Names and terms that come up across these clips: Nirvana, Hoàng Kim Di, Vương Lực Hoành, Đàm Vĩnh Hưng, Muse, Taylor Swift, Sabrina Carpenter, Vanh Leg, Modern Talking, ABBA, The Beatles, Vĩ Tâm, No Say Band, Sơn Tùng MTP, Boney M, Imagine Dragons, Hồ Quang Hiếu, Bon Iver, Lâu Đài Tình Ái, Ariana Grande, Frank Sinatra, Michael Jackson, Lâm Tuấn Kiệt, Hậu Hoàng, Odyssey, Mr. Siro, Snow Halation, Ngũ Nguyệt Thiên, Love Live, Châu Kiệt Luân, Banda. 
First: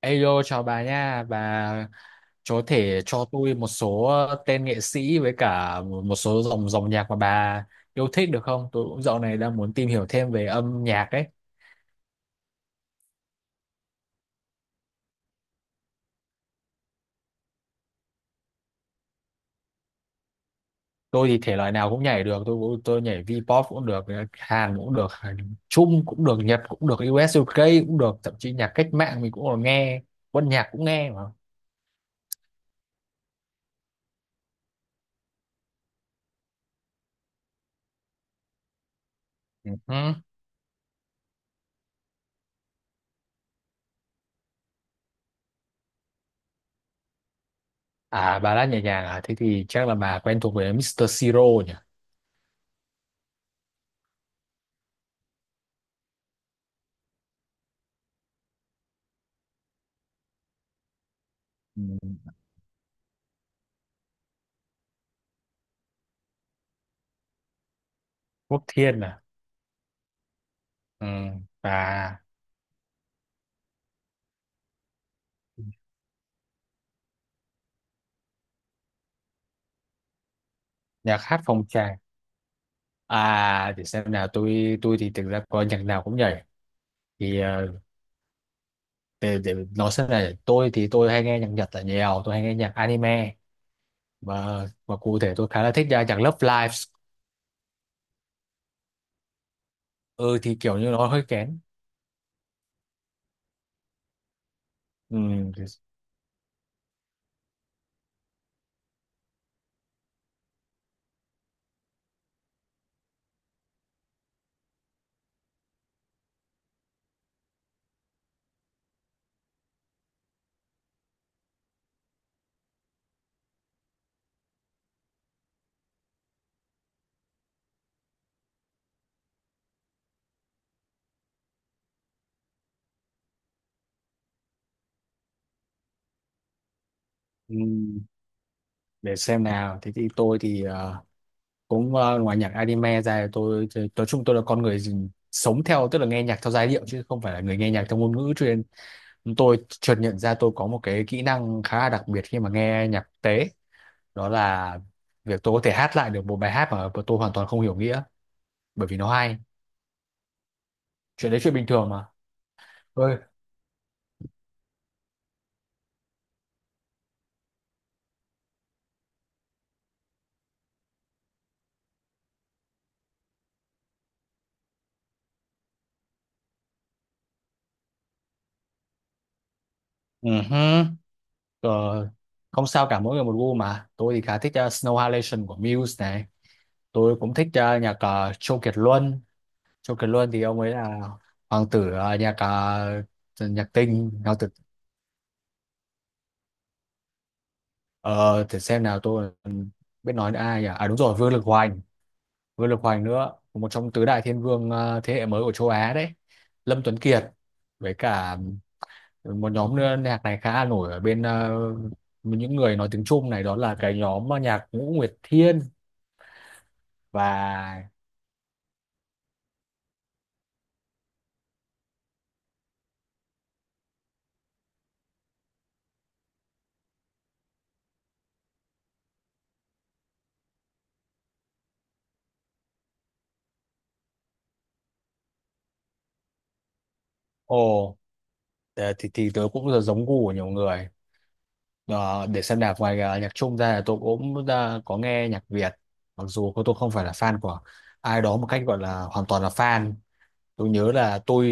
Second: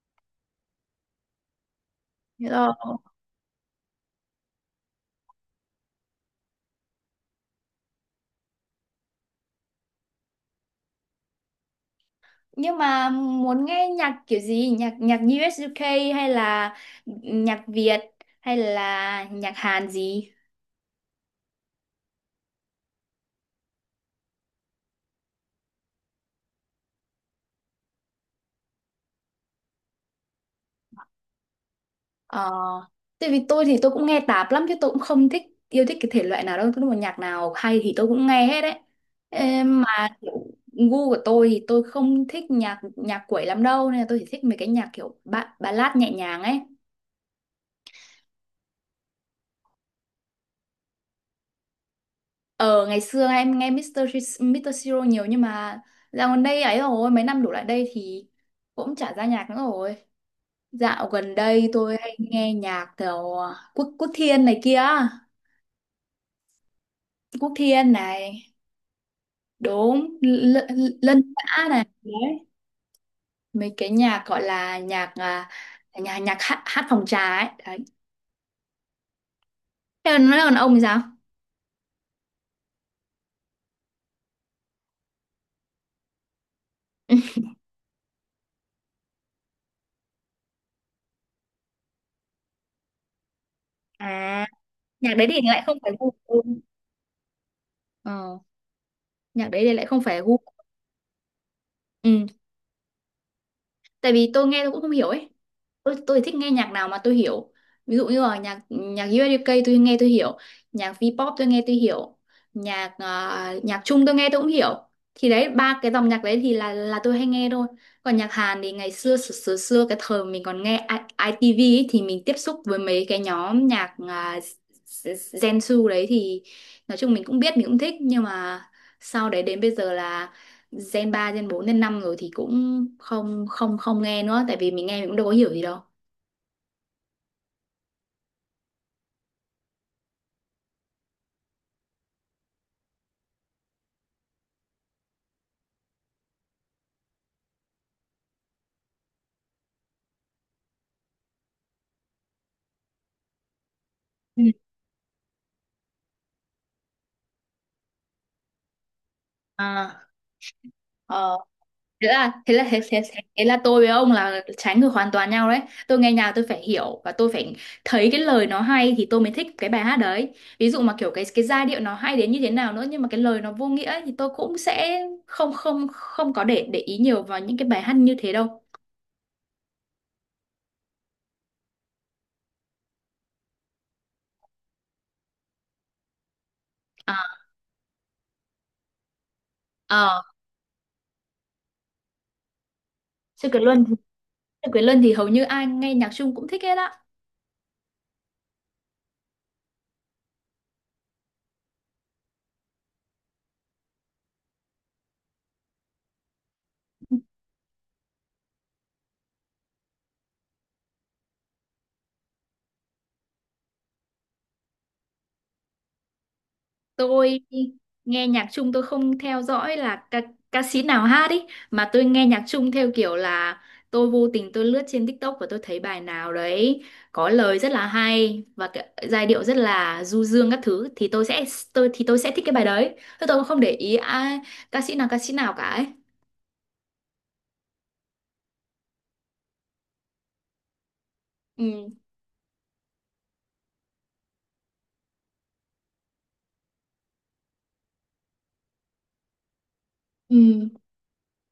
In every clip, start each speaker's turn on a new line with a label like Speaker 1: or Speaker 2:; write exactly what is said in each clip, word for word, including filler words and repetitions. Speaker 1: Ayo chào bà nha, bà có thể
Speaker 2: Hello.
Speaker 1: cho tôi một số tên nghệ sĩ với cả một số dòng dòng nhạc mà bà yêu thích được không? Tôi cũng dạo này đang muốn tìm hiểu thêm về âm nhạc ấy.
Speaker 2: Nhưng mà muốn nghe nhạc kiểu gì? Nhạc nhạc u ét u ca hay là nhạc Việt hay là nhạc Hàn gì?
Speaker 1: Tôi thì thể loại nào cũng nhảy được, tôi cũng- tôi nhảy V-pop cũng được, Hàn cũng được, Trung cũng được, Nhật cũng được, u ét u ca cũng được, thậm chí nhạc cách mạng mình cũng còn nghe, quân nhạc cũng nghe mà.
Speaker 2: Ờ, Tại vì tôi thì tôi cũng nghe tạp lắm, chứ tôi cũng không thích yêu thích cái thể loại nào đâu, tôi mà nhạc nào hay thì tôi cũng nghe hết đấy. Ê, mà
Speaker 1: Ừ.
Speaker 2: kiểu gu của tôi thì tôi không thích nhạc nhạc quẩy lắm đâu, nên là tôi chỉ thích mấy cái nhạc kiểu ba ballad nhẹ nhàng ấy.
Speaker 1: À bà đã nhẹ nhàng à? Thế thì chắc là bà quen thuộc với mít-tơ Siro nhỉ?
Speaker 2: Ờ, ngày xưa em nghe mít tơ Sh- mít tơ Siro nhiều, nhưng mà dạo gần đây ấy, rồi mấy năm đổ lại đây thì cũng chả ra nhạc nữa rồi. Dạo gần đây
Speaker 1: Ừ.
Speaker 2: tôi hay nghe nhạc kiểu à, Quốc Quốc Thiên này kia, Quốc Thiên này,
Speaker 1: Quốc Thiên à?
Speaker 2: đúng L- L-
Speaker 1: Ừ,
Speaker 2: Lân Xã này,
Speaker 1: bà.
Speaker 2: đấy. Mấy cái nhạc gọi là nhạc à, nhà nhạc hát, hát phòng trà ấy, đấy. Thế còn nói còn ông thì sao?
Speaker 1: Nhạc hát phong trào, à để xem nào tôi tôi thì thực ra có nhạc nào cũng nhảy thì ờ, để, để nói xem này, tôi thì tôi hay nghe nhạc Nhật là nhiều, tôi hay nghe nhạc anime,
Speaker 2: À,
Speaker 1: và và
Speaker 2: nhạc
Speaker 1: cụ
Speaker 2: đấy
Speaker 1: thể
Speaker 2: thì
Speaker 1: tôi
Speaker 2: lại
Speaker 1: khá là
Speaker 2: không
Speaker 1: thích
Speaker 2: phải
Speaker 1: nhạc
Speaker 2: gu của
Speaker 1: nhạc Love
Speaker 2: tôi.
Speaker 1: Live.
Speaker 2: Ờ, nhạc đấy thì lại không phải gu.
Speaker 1: Ừ thì kiểu như nó hơi kén.
Speaker 2: Ừ. Tại vì tôi nghe tôi cũng không hiểu
Speaker 1: Ừ,
Speaker 2: ấy,
Speaker 1: thì-
Speaker 2: tôi, tôi thích nghe nhạc nào mà tôi hiểu, ví dụ như là nhạc nhạc u ét ca tôi nghe tôi hiểu, nhạc V-pop tôi nghe tôi hiểu, nhạc ờ, nhạc Trung tôi nghe tôi cũng hiểu, thì đấy ba cái dòng nhạc đấy thì là là tôi hay nghe thôi. Còn nhạc Hàn thì ngày xưa xưa xưa, xưa cái thời mình còn nghe I- ITV ấy, thì mình tiếp xúc với mấy cái nhóm nhạc à, Gen Su đấy, thì nói chung mình cũng biết mình cũng thích, nhưng mà sau đấy đến bây giờ là Gen ba Gen bốn Gen năm rồi thì cũng không không không nghe nữa, tại vì mình nghe mình cũng đâu có hiểu gì đâu.
Speaker 1: ừ, để xem nào. Thế thì tôi thì ờ, cũng ờ, ngoài nhạc anime ra, tôi tôi- nói chung tôi là con người gì- sống theo, tức là nghe nhạc theo giai điệu chứ không phải là người nghe nhạc theo ngôn ngữ chuyên. Tôi chợt nhận ra tôi có một cái kỹ năng khá là đặc biệt khi mà nghe nhạc quốc tế, đó
Speaker 2: Ừ.
Speaker 1: là việc tôi có thể hát lại được một bài hát mà tôi hoàn toàn không hiểu nghĩa bởi vì nó hay.
Speaker 2: à,
Speaker 1: Chuyện
Speaker 2: Ờ,
Speaker 1: đấy chuyện bình thường mà.
Speaker 2: thế là thế là thế, thế,
Speaker 1: Ơi.
Speaker 2: thế, Thế là tôi với ông là trái ngược hoàn toàn nhau đấy. Tôi nghe nhạc tôi phải hiểu và tôi phải thấy cái lời nó hay thì tôi mới thích cái bài hát đấy. Ví dụ mà kiểu cái cái giai điệu nó hay đến như thế nào nữa, nhưng mà cái lời nó vô nghĩa ấy, thì tôi cũng sẽ không không không có để để ý nhiều vào những cái bài hát như thế đâu.
Speaker 1: Ừ hứ. Ờ, không sao cả, mỗi người một gu mà. Tôi thì khá thích ờ, Snow Halation của Muse này, tôi cũng
Speaker 2: À,
Speaker 1: thích ờ, nhạc ờ, Châu Kiệt Luân. Châu Kiệt
Speaker 2: ờ,
Speaker 1: Luân thì ông ấy là hoàng tử ờ, nhạc ờ,
Speaker 2: Sư Quyền
Speaker 1: nhạc
Speaker 2: Luân,
Speaker 1: tinh, hoàng tử.
Speaker 2: Sư Quyền Luân thì hầu như ai nghe nhạc Trung cũng thích hết á.
Speaker 1: ờ, để xem nào, tôi còn biết nói đến ai nhỉ? À đúng rồi, Vương Lực Hoành. Vương Lực Hoành nữa, một trong tứ đại thiên vương ờ, thế hệ mới của châu Á đấy. Lâm Tuấn Kiệt, với cả một nhóm nữa nhạc này khá là nổi ở bên ờ, những người nói tiếng Trung này, đó là cái nhóm ờ, nhạc Ngũ Nguyệt Thiên.
Speaker 2: Tôi
Speaker 1: Và
Speaker 2: nghe nhạc Trung tôi không theo dõi là ca, ca sĩ nào hát ý, mà tôi nghe nhạc Trung theo kiểu là tôi vô tình tôi lướt trên TikTok và tôi thấy bài nào đấy có lời rất là hay và cái, giai điệu rất là du dương các thứ, thì tôi sẽ tôi thì tôi sẽ thích cái bài đấy, tôi tôi cũng không để ý ai ca sĩ nào ca sĩ nào cả ấy.
Speaker 1: ồ. Ờ, thì, thì tớ cũng giống gu của nhiều người.
Speaker 2: Ừ.
Speaker 1: Ờ, để xem nhạc ngoài ờ, nhạc Trung ra là tôi cũng ờ, có nghe nhạc Việt, mặc dù cô- tôi không phải là fan của ai đó một cách gọi là hoàn toàn là fan.
Speaker 2: Ừ.
Speaker 1: Tôi nhớ là tôi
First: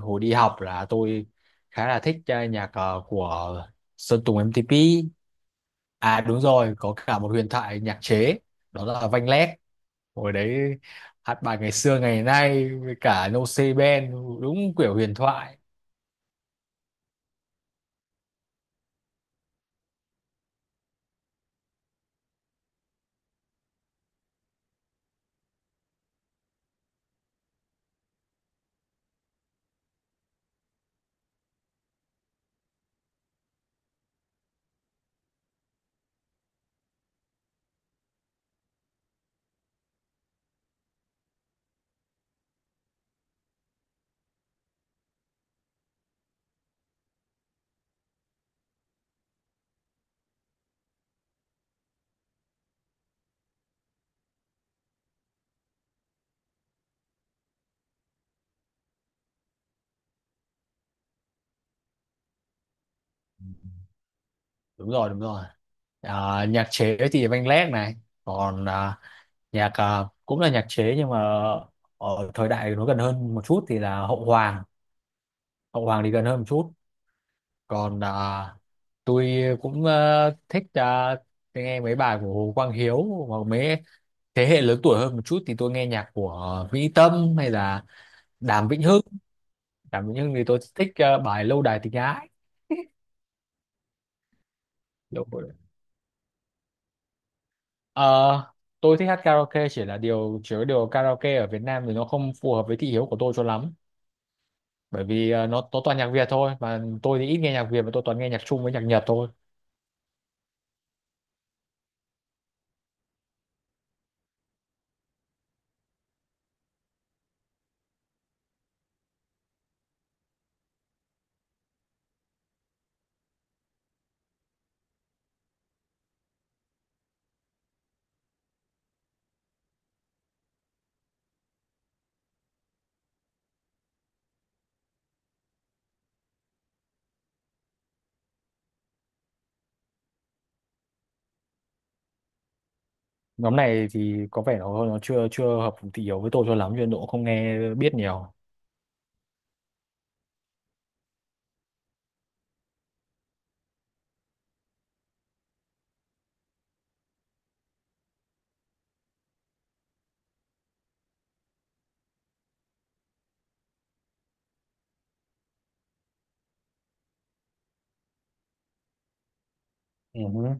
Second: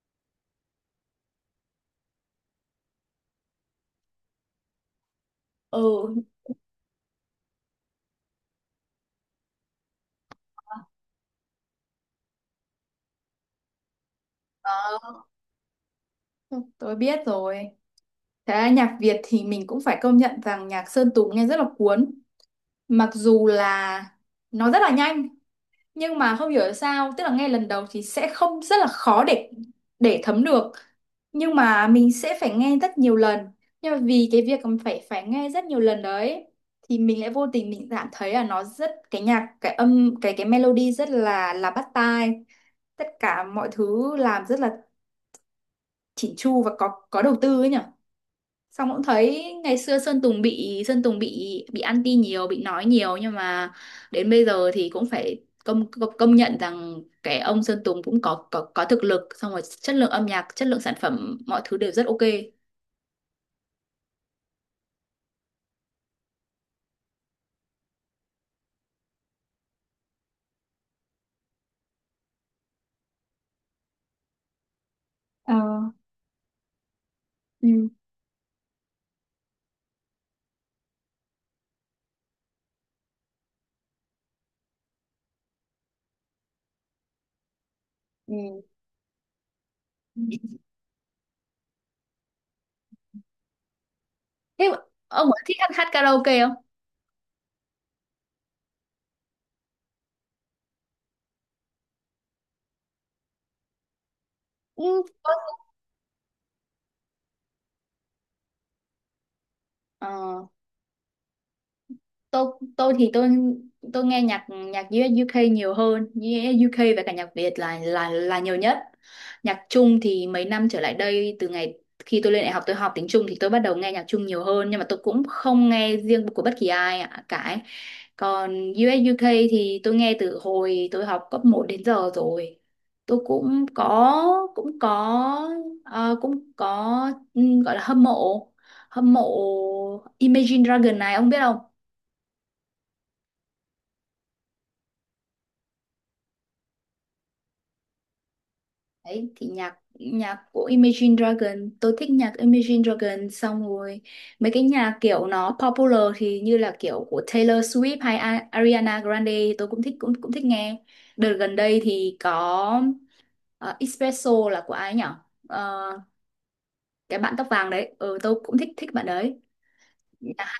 Speaker 1: hồi đi học là tôi khá là thích ờ, nhạc ờ, của Sơn Tùng em tê pê.
Speaker 2: Ừ.
Speaker 1: À đúng rồi, có cả một huyền thoại nhạc chế, đó là Vanh Leg. Hồi đấy hát bài ngày xưa ngày nay với cả No Say Band, đúng kiểu huyền
Speaker 2: Đó,
Speaker 1: thoại.
Speaker 2: tôi biết rồi. Thế nhạc Việt thì mình cũng phải công nhận rằng nhạc Sơn Tùng nghe rất là cuốn, mặc dù là nó rất là nhanh, nhưng mà không hiểu sao, tức là ngay lần đầu thì sẽ không rất là khó để để thấm được, nhưng mà mình sẽ phải nghe rất nhiều lần, nhưng mà vì cái việc mà phải phải nghe rất nhiều lần đấy thì mình lại vô tình mình cảm thấy là nó rất cái nhạc cái âm cái cái melody rất là là bắt tai, tất cả mọi thứ làm rất là chỉn chu và có có đầu tư ấy nhỉ. Xong cũng thấy ngày xưa Sơn Tùng bị Sơn Tùng bị bị anti nhiều, bị nói nhiều, nhưng mà đến bây giờ thì cũng phải công công, công nhận rằng cái ông Sơn Tùng cũng có có có thực lực, xong rồi chất lượng âm nhạc, chất lượng sản phẩm mọi thứ đều rất ok.
Speaker 1: Đúng rồi, đúng rồi. Ờ, nhạc chế thì Văn Lét này, còn ờ, nhạc ờ, cũng là nhạc chế nhưng mà ở thời đại nó gần hơn một chút thì là Hậu Hoàng.
Speaker 2: Ờ,
Speaker 1: Hậu Hoàng thì gần hơn một chút.
Speaker 2: ừ.
Speaker 1: Còn ờ, tôi cũng ờ, thích ờ, nghe mấy bài của Hồ Quang Hiếu, hoặc mấy thế hệ lớn tuổi hơn một chút thì tôi nghe nhạc của Vĩ Tâm hay là
Speaker 2: Ừ.
Speaker 1: Đàm Vĩnh Hưng. Đàm Vĩnh Hưng thì tôi thích ờ, bài Lâu Đài Tình Ái.
Speaker 2: Thế ông có thích hát, hát karaoke không?
Speaker 1: Ờ, tôi thích hát karaoke, chỉ là điều chứa điều karaoke ở Việt Nam thì nó không phù hợp với thị hiếu của tôi cho lắm
Speaker 2: Ừ.
Speaker 1: bởi vì ờ, nó nó toàn nhạc Việt thôi, mà tôi thì ít nghe nhạc Việt và tôi toàn nghe nhạc Trung với nhạc Nhật thôi.
Speaker 2: Ờ. tôi tôi thì tôi tôi nghe nhạc nhạc US UK nhiều hơn, US UK và cả nhạc Việt là là là nhiều nhất. Nhạc Trung thì mấy năm trở lại đây, từ ngày khi tôi lên đại học tôi học tiếng Trung thì tôi bắt đầu nghe nhạc Trung nhiều hơn, nhưng mà tôi cũng không nghe riêng của bất kỳ ai ạ- cả ấy. Còn u ét u ca thì tôi nghe từ hồi tôi học cấp một đến giờ rồi. Tôi cũng có cũng có ờ, cũng có ừ, gọi là hâm mộ hâm mộ Imagine Dragon này, ông biết không?
Speaker 1: Nhóm này thì có vẻ nó nó chưa chưa hợp thị hiếu với tôi cho lắm cho nên tôi cũng không nghe biết nhiều.
Speaker 2: Đấy, thì nhạc nhạc của Imagine Dragon, tôi thích nhạc Imagine Dragon, xong rồi mấy cái nhạc kiểu nó popular thì như là kiểu của Taylor Swift hay A- Ariana Grande thì tôi cũng thích, cũng cũng thích nghe. Đợt gần đây thì có ờ, Espresso là của ai nhỉ? Ờ, cái bạn tóc vàng đấy, ừ, tôi cũng thích thích bạn đấy.
Speaker 1: Ừ hứ.
Speaker 2: Nhạc-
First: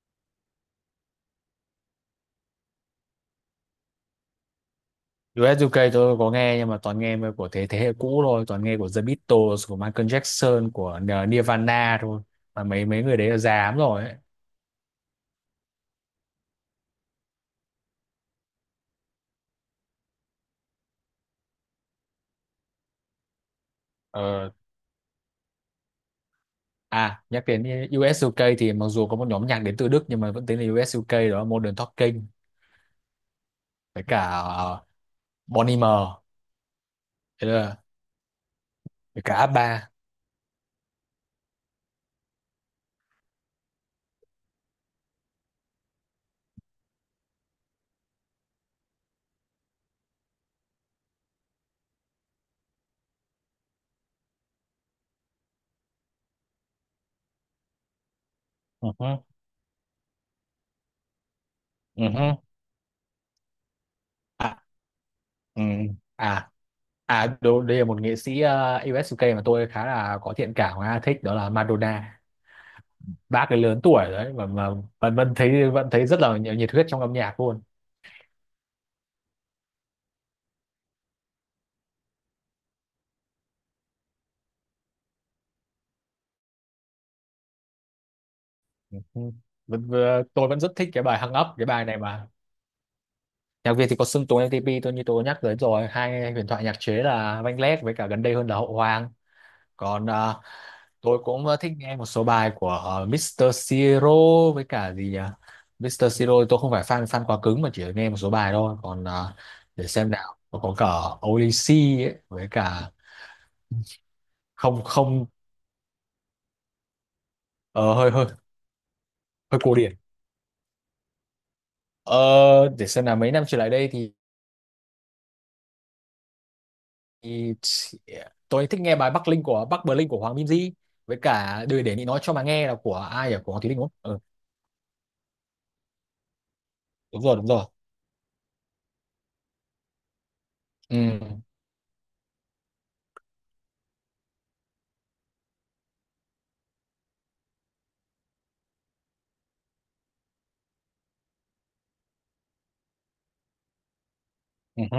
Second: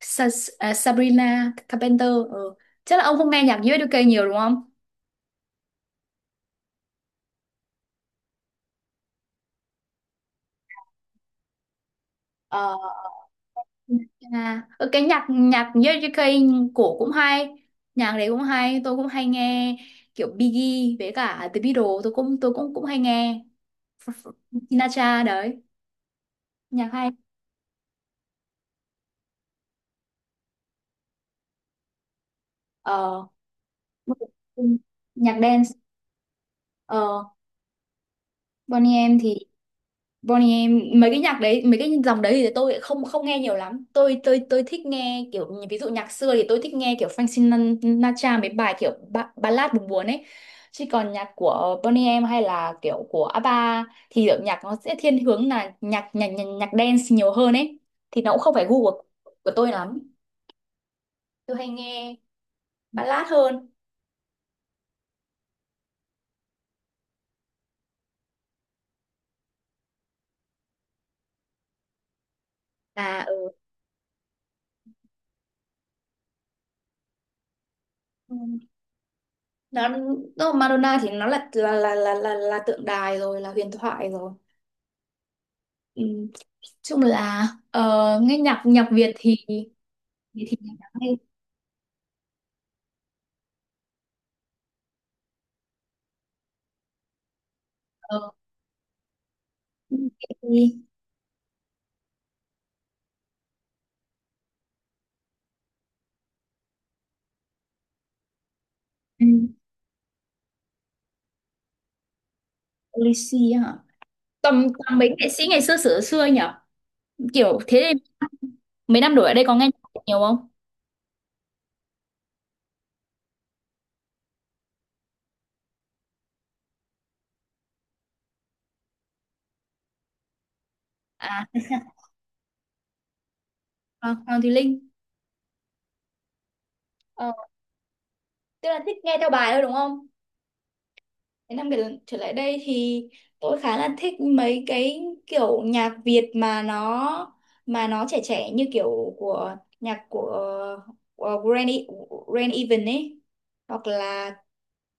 Speaker 2: Sa- à, Sabrina Carpenter, ừ. Chắc là ông không nghe nhạc u ét u ca nhiều đúng không?
Speaker 1: U UK tôi có nghe nhưng mà toàn nghe mà của thế thế hệ cũ thôi, toàn nghe của The Beatles, của Michael Jackson, của Nirvana thôi,
Speaker 2: Ờ.
Speaker 1: mà mấy mấy người đấy là già lắm rồi ấy.
Speaker 2: À, ờ, cái nhạc nhạc Jericho cổ cũng hay, nhạc đấy cũng hay tôi cũng hay nghe, kiểu Biggie với cả The Beatles tôi cũng tôi cũng cũng hay nghe.
Speaker 1: Ờ.
Speaker 2: Sinatra đấy, nhạc hay.
Speaker 1: À, nhắc đến u ét u ca thì mặc dù có một nhóm nhạc đến từ Đức nhưng mà vẫn tính là u ét u ca, đó là Modern Talking,
Speaker 2: ờ
Speaker 1: với cả uh,
Speaker 2: Nhạc
Speaker 1: Bon
Speaker 2: dance.
Speaker 1: Iver,
Speaker 2: ờ
Speaker 1: đấy là-
Speaker 2: Boney M
Speaker 1: với
Speaker 2: thì
Speaker 1: cả a ba.
Speaker 2: Bonnie M, mấy cái nhạc đấy mấy cái dòng đấy thì tôi lại không không nghe nhiều lắm, tôi tôi tôi thích nghe kiểu như- ví dụ nhạc xưa thì tôi thích nghe kiểu Frank Sinatra, mấy bài kiểu ba, ballad buồn buồn ấy, chứ còn nhạc của Bonnie M hay là kiểu của ABBA thì kiểu nhạc nó sẽ thiên hướng là nhạc nhạc nhạc, nhạc dance nhiều hơn ấy, thì nó cũng không phải gu
Speaker 1: Ừ
Speaker 2: của,
Speaker 1: hứ,
Speaker 2: của tôi lắm, tôi hay
Speaker 1: ừ
Speaker 2: nghe
Speaker 1: hứ.
Speaker 2: ballad hơn.
Speaker 1: À, ừ. à, à đồ- đây là một nghệ sĩ uh, u ét u ca mà tôi khá là có thiện cảm và thích, đó là Madonna.
Speaker 2: Là ở
Speaker 1: Bác ấy lớn tuổi đấy mà mà vẫn vẫn thấy vẫn thấy rất là nhiệt nhiệt huyết trong âm nhạc luôn.
Speaker 2: ừ, nó, nó Madonna thì nó là là là là là, là tượng đài rồi, là huyền thoại rồi. Ừ. Chung là ờ, nghe nhạc nhạc Việt
Speaker 1: Ừ.
Speaker 2: thì
Speaker 1: Vẫn, vừa-
Speaker 2: thì
Speaker 1: tôi
Speaker 2: thì
Speaker 1: vẫn rất
Speaker 2: nhạc
Speaker 1: thích cái
Speaker 2: hay.
Speaker 1: bài Hung Up, cái bài này mà. Nhạc Việt thì có Sơn Tùng em ti pi tôi như tôi nhắc tới rồi, hai huyền thoại nhạc chế là Vanh Leg với cả
Speaker 2: ờ,
Speaker 1: gần đây hơn là Hậu Hoàng. Còn à,
Speaker 2: thì,
Speaker 1: tôi cũng ờ, thích nghe một số bài của ờ, mít-tơ Siro, với cả gì nhỉ, mít-tơ Siro tôi không phải fan fan quá cứng mà chỉ nghe một số bài thôi. Còn
Speaker 2: ừ,
Speaker 1: ờ, để xem nào, có cả Odyssey ấy, với cả
Speaker 2: Lisi hả? Tầm
Speaker 1: không
Speaker 2: tầm mấy
Speaker 1: không
Speaker 2: nghệ sĩ ngày xưa xưa xưa nhỉ? Kiểu thế
Speaker 1: Ờ,
Speaker 2: thì
Speaker 1: hơi Hơi
Speaker 2: mấy năm đổi ở đây có
Speaker 1: hơi
Speaker 2: nghe
Speaker 1: cổ điển.
Speaker 2: nhạc nhiều không?
Speaker 1: Ờ, để xem là mấy năm trở lại đây thì thì tôi thích nghe bài Bắc Linh của Bắc Bling của Hoàng Kim Di, với
Speaker 2: À.
Speaker 1: cả đời để Nị nói cho mà nghe là của ai, ở của Hoàng Thùy Linh đúng không? Ừ,
Speaker 2: còn còn thì Linh.
Speaker 1: đúng
Speaker 2: ờ,
Speaker 1: rồi đúng rồi.
Speaker 2: Tức là thích nghe theo bài thôi đúng không?
Speaker 1: Ừ
Speaker 2: Mấy năm trở, trở lại đây thì tôi khá là thích mấy cái kiểu nhạc Việt mà nó mà nó trẻ trẻ, như kiểu của nhạc của, của Grand, E- Grand Even ấy, hoặc là
Speaker 1: ừ hứ.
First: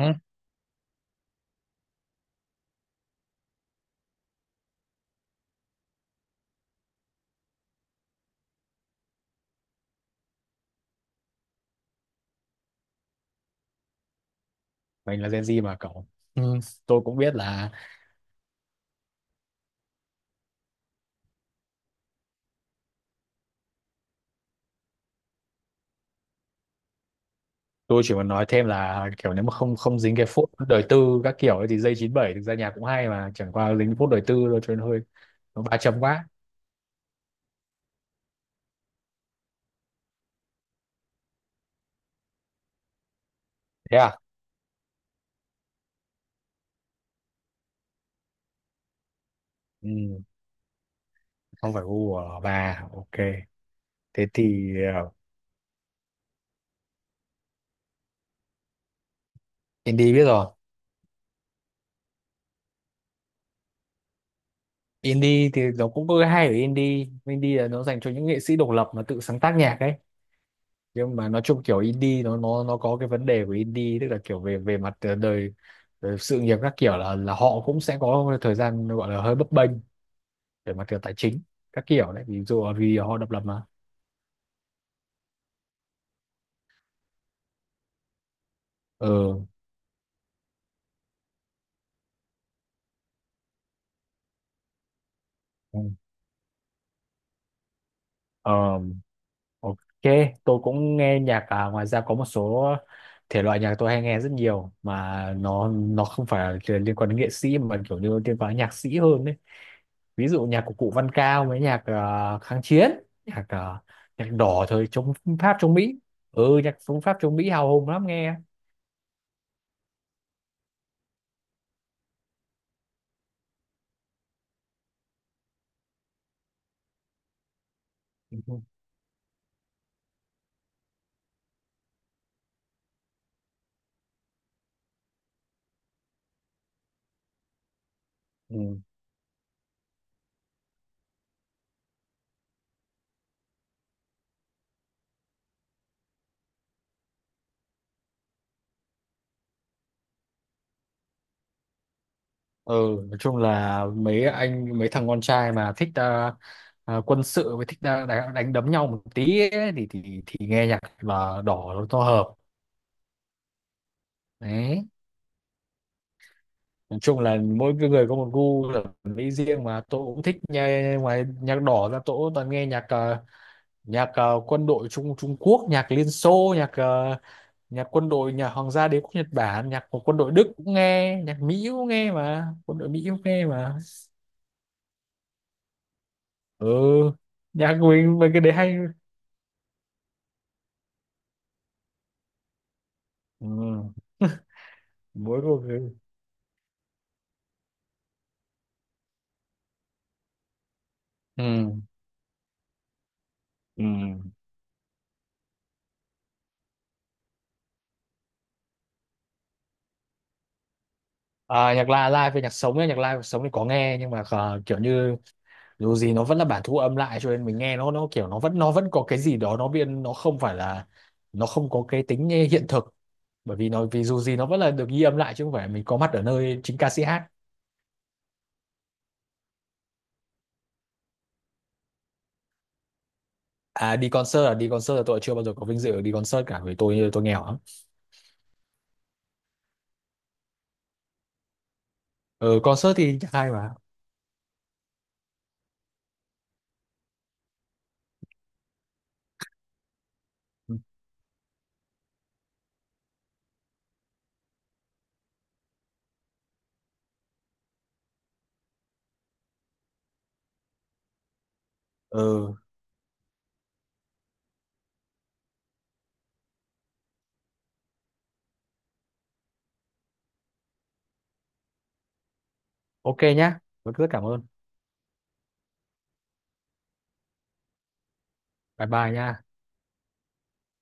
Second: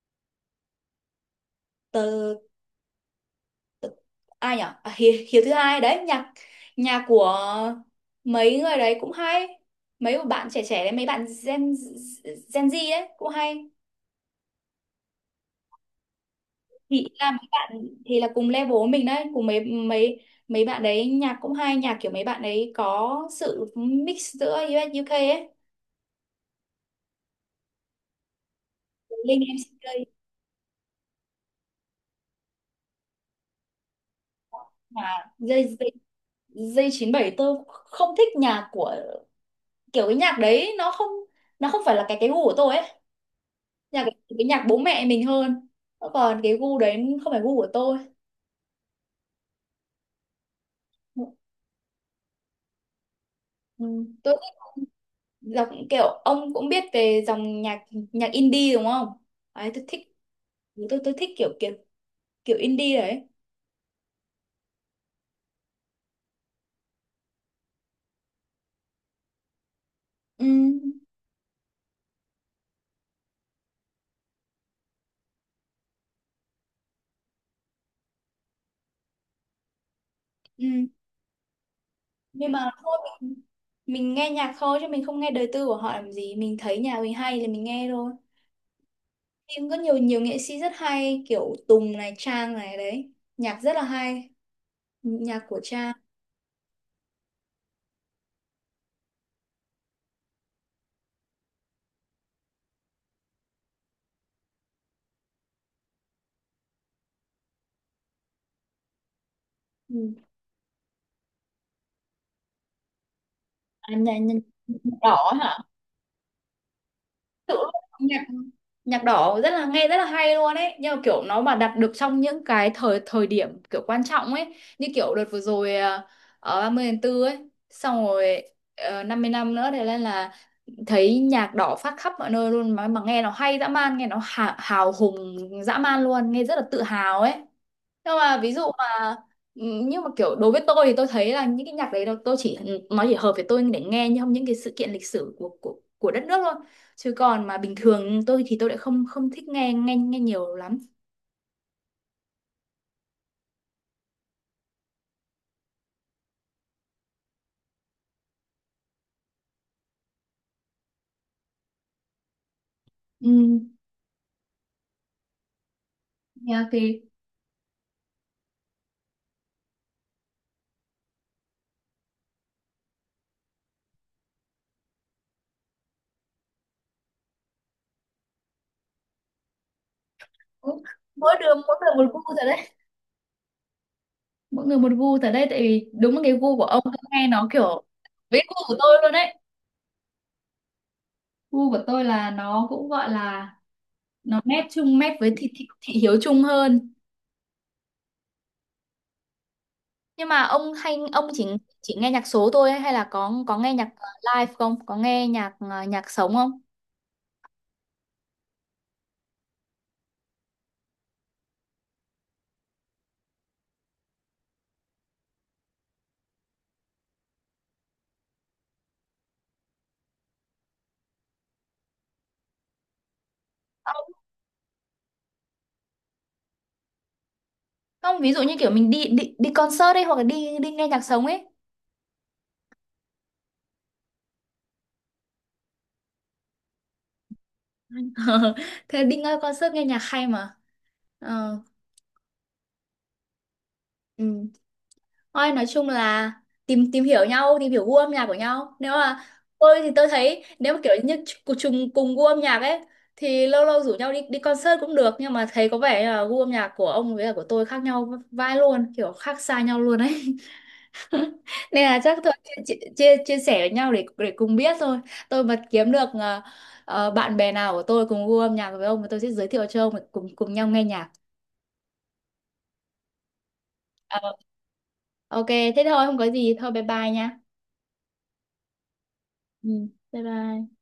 Speaker 2: từ, từ ai nhỉ, à, Hiếu, Hiếu thứ hai đấy, nhạc nhạc của mấy người đấy cũng hay, mấy của bạn trẻ trẻ đấy, mấy bạn Gen Gen Z đấy cũng hay,
Speaker 1: Mình là Gen Z mà cậu. Ừ. Tôi
Speaker 2: thì
Speaker 1: cũng
Speaker 2: là
Speaker 1: biết
Speaker 2: mấy
Speaker 1: là
Speaker 2: bạn thì là cùng level với mình đấy, cùng mấy mấy mấy bạn đấy nhạc cũng hay, nhạc kiểu mấy bạn đấy có sự mix giữa u UK ấy.
Speaker 1: tôi chỉ muốn nói thêm là kiểu nếu
Speaker 2: Linh
Speaker 1: mà không
Speaker 2: em xê ca
Speaker 1: không dính cái phốt đời tư các kiểu ấy thì dây chín bảy thực ra nhạc cũng hay, mà chẳng qua dính phốt đời tư thôi cho nên hơi
Speaker 2: mà
Speaker 1: nó
Speaker 2: dây
Speaker 1: ba
Speaker 2: dây
Speaker 1: chấm quá.
Speaker 2: dây chín bảy, tôi không thích nhạc của, kiểu cái nhạc đấy nó không, nó không phải là cái cái gu của tôi ấy,
Speaker 1: Thế
Speaker 2: nhạc
Speaker 1: à?
Speaker 2: cái nhạc bố mẹ mình hơn, còn cái gu đấy không phải gu của tôi.
Speaker 1: Ừ, không phải gu của bà. Ok.
Speaker 2: Ừ.
Speaker 1: Thế
Speaker 2: Tôi thích
Speaker 1: thì ờ,
Speaker 2: dòng, kiểu ông cũng biết về dòng nhạc nhạc indie đúng không? Đấy tôi thích,
Speaker 1: Indy biết rồi.
Speaker 2: tôi tôi thích kiểu kiểu kiểu indie đấy.
Speaker 1: Indie thì nó cũng có cái hay ở indie, indie là nó dành cho những nghệ sĩ độc lập mà tự sáng tác nhạc ấy,
Speaker 2: Ừ,
Speaker 1: nhưng mà nói chung kiểu indie nó nó nó có cái vấn đề của indie, tức là kiểu về về mặt ờ, đời, đời sự nghiệp các kiểu là là họ cũng sẽ có thời gian gọi là hơi bấp bênh về mặt
Speaker 2: ừ.
Speaker 1: kiểu tài chính các kiểu đấy, ví
Speaker 2: Nhưng
Speaker 1: dụ
Speaker 2: mà
Speaker 1: là
Speaker 2: thôi
Speaker 1: vì họ độc lập
Speaker 2: mình,
Speaker 1: mà.
Speaker 2: mình nghe nhạc thôi chứ mình không nghe đời tư của họ làm gì, mình thấy nhà mình hay thì mình nghe thôi,
Speaker 1: Ừ.
Speaker 2: nhưng có nhiều nhiều nghệ sĩ rất hay kiểu Tùng này, Trang này, đấy nhạc rất là hay, nhạc của
Speaker 1: ừ.
Speaker 2: Trang.
Speaker 1: Ờ, ok, tôi cũng nghe nhạc à, ngoài ra có một số thể loại nhạc tôi hay nghe rất nhiều mà nó nó không phải là liên quan đến nghệ sĩ mà kiểu như liên quan đến nhạc sĩ hơn ấy.
Speaker 2: Ừ.
Speaker 1: Ví dụ nhạc của cụ Văn Cao với nhạc ờ, kháng chiến, nhạc ờ,
Speaker 2: à, nhạc,
Speaker 1: nhạc
Speaker 2: Nhạc
Speaker 1: đỏ thời chống
Speaker 2: đỏ hả?
Speaker 1: Pháp chống Mỹ. Ừ nhạc chống Pháp chống Mỹ
Speaker 2: Tự-
Speaker 1: hào hùng lắm
Speaker 2: nhạc
Speaker 1: nghe.
Speaker 2: Nhạc đỏ rất là, nghe rất là hay luôn ấy, nhưng mà kiểu nó mà đặt được trong những cái thời thời điểm kiểu quan trọng ấy, như kiểu đợt vừa rồi à, ở ba mươi tháng tư ấy, xong rồi
Speaker 1: Ừ.
Speaker 2: uh, năm mươi năm nữa thì lên là thấy nhạc đỏ phát khắp mọi nơi luôn, mà mà nghe nó hay dã man, nghe nó hào, hào hùng dã man luôn, nghe rất là tự hào ấy, nhưng mà ví dụ
Speaker 1: Ừ.
Speaker 2: mà, nhưng mà kiểu đối với tôi thì tôi thấy là những cái nhạc đấy nó- tôi chỉ nó chỉ hợp với tôi để nghe trong những cái sự kiện lịch sử của của của đất nước thôi, chứ còn mà bình thường tôi thì tôi lại không không thích nghe nghe nghe nhiều lắm.
Speaker 1: Ừ, nói chung là mấy anh mấy thằng con trai mà thích ờ, ờ, quân sự với thích ờ, đánh, đánh đấm nhau một tí ấy, thì thì thì nghe nhạc là đỏ nó to hợp
Speaker 2: Ừ,
Speaker 1: đấy.
Speaker 2: nhạc
Speaker 1: Nói
Speaker 2: thì
Speaker 1: chung là mỗi cái người có một gu thẩm mỹ riêng mà. Tôi cũng thích nghe, ngoài nhạc đỏ ra tôi cũng toàn nghe nhạc ờ, nhạc ờ, quân đội Trung Trung Quốc, nhạc Liên Xô, nhạc ờ, nhạc quân đội nhà Hoàng gia Đế quốc Nhật Bản, nhạc của quân đội Đức cũng
Speaker 2: cũng-
Speaker 1: nghe,
Speaker 2: mỗi
Speaker 1: nhạc
Speaker 2: đường
Speaker 1: Mỹ
Speaker 2: mỗi
Speaker 1: cũng
Speaker 2: người một
Speaker 1: nghe
Speaker 2: gu rồi
Speaker 1: mà,
Speaker 2: đấy,
Speaker 1: quân đội Mỹ cũng nghe mà.
Speaker 2: mỗi người một gu. Tại đây, tại vì đúng là cái gu của
Speaker 1: Ừ,
Speaker 2: ông tôi nghe nó
Speaker 1: nhạc
Speaker 2: kiểu
Speaker 1: của mình mấy
Speaker 2: với
Speaker 1: cái đấy
Speaker 2: gu của
Speaker 1: hay.
Speaker 2: tôi luôn đấy, gu của tôi là nó cũng gọi
Speaker 1: Ừ.
Speaker 2: là nó mét chung, mét với
Speaker 1: Mỗi
Speaker 2: thị,
Speaker 1: một
Speaker 2: thị,
Speaker 1: cái.
Speaker 2: thị hiếu chung hơn. Nhưng mà ông hay ông
Speaker 1: Ừ.
Speaker 2: chỉ chỉ nghe nhạc số thôi hay là có có nghe
Speaker 1: Ừ.
Speaker 2: nhạc ờ, live không? Có nghe nhạc ờ, nhạc sống không?
Speaker 1: À, nhạc live live về nhạc sống ấy, nhạc live và sống thì có nghe nhưng mà ờ, kiểu như dù gì nó vẫn là bản thu âm lại cho nên mình nghe nó nó kiểu nó vẫn nó vẫn có cái gì đó nó biên, nó không phải là nó không có cái tính hiện thực, bởi vì nó vì
Speaker 2: Không,
Speaker 1: dù gì nó vẫn là được ghi âm lại chứ không phải mình có mặt ở nơi chính ca sĩ hát.
Speaker 2: không, ví dụ như kiểu mình đi đi đi concert ấy, hoặc là đi đi nghe nhạc sống ấy.
Speaker 1: À đi concert à đi concert là tôi chưa bao giờ có vinh dự đi concert cả, vì tôi tôi nghèo lắm.
Speaker 2: Thế đi nghe concert nghe nhạc hay mà. Ờ,
Speaker 1: Ừ concert thì hay mà.
Speaker 2: ừ. Thôi nói chung là tìm tìm hiểu nhau, tìm hiểu gu âm nhạc của nhau. Nếu mà tôi thì tôi thấy nếu
Speaker 1: Ừ.
Speaker 2: mà kiểu như cùng chung cùng gu âm nhạc ấy thì lâu lâu rủ nhau đi đi concert cũng được, nhưng mà thấy có vẻ như là gu âm nhạc của ông với cả của tôi khác nhau vai luôn, kiểu khác xa nhau luôn ấy. Nên là chắc thôi
Speaker 1: Ừ,
Speaker 2: chia, chia, chia chia sẻ với nhau để để cùng biết thôi. Tôi mà kiếm được ờ, ờ, bạn bè nào của tôi cùng gu âm nhạc với ông thì tôi sẽ giới thiệu cho ông để cùng cùng nhau nghe nhạc.
Speaker 1: ok nhá, rất rất cảm
Speaker 2: Ờ,
Speaker 1: ơn.
Speaker 2: ok, thế thôi không có gì, thôi bye bye nha.
Speaker 1: Bye bye nhá.
Speaker 2: Ừ, bye bye.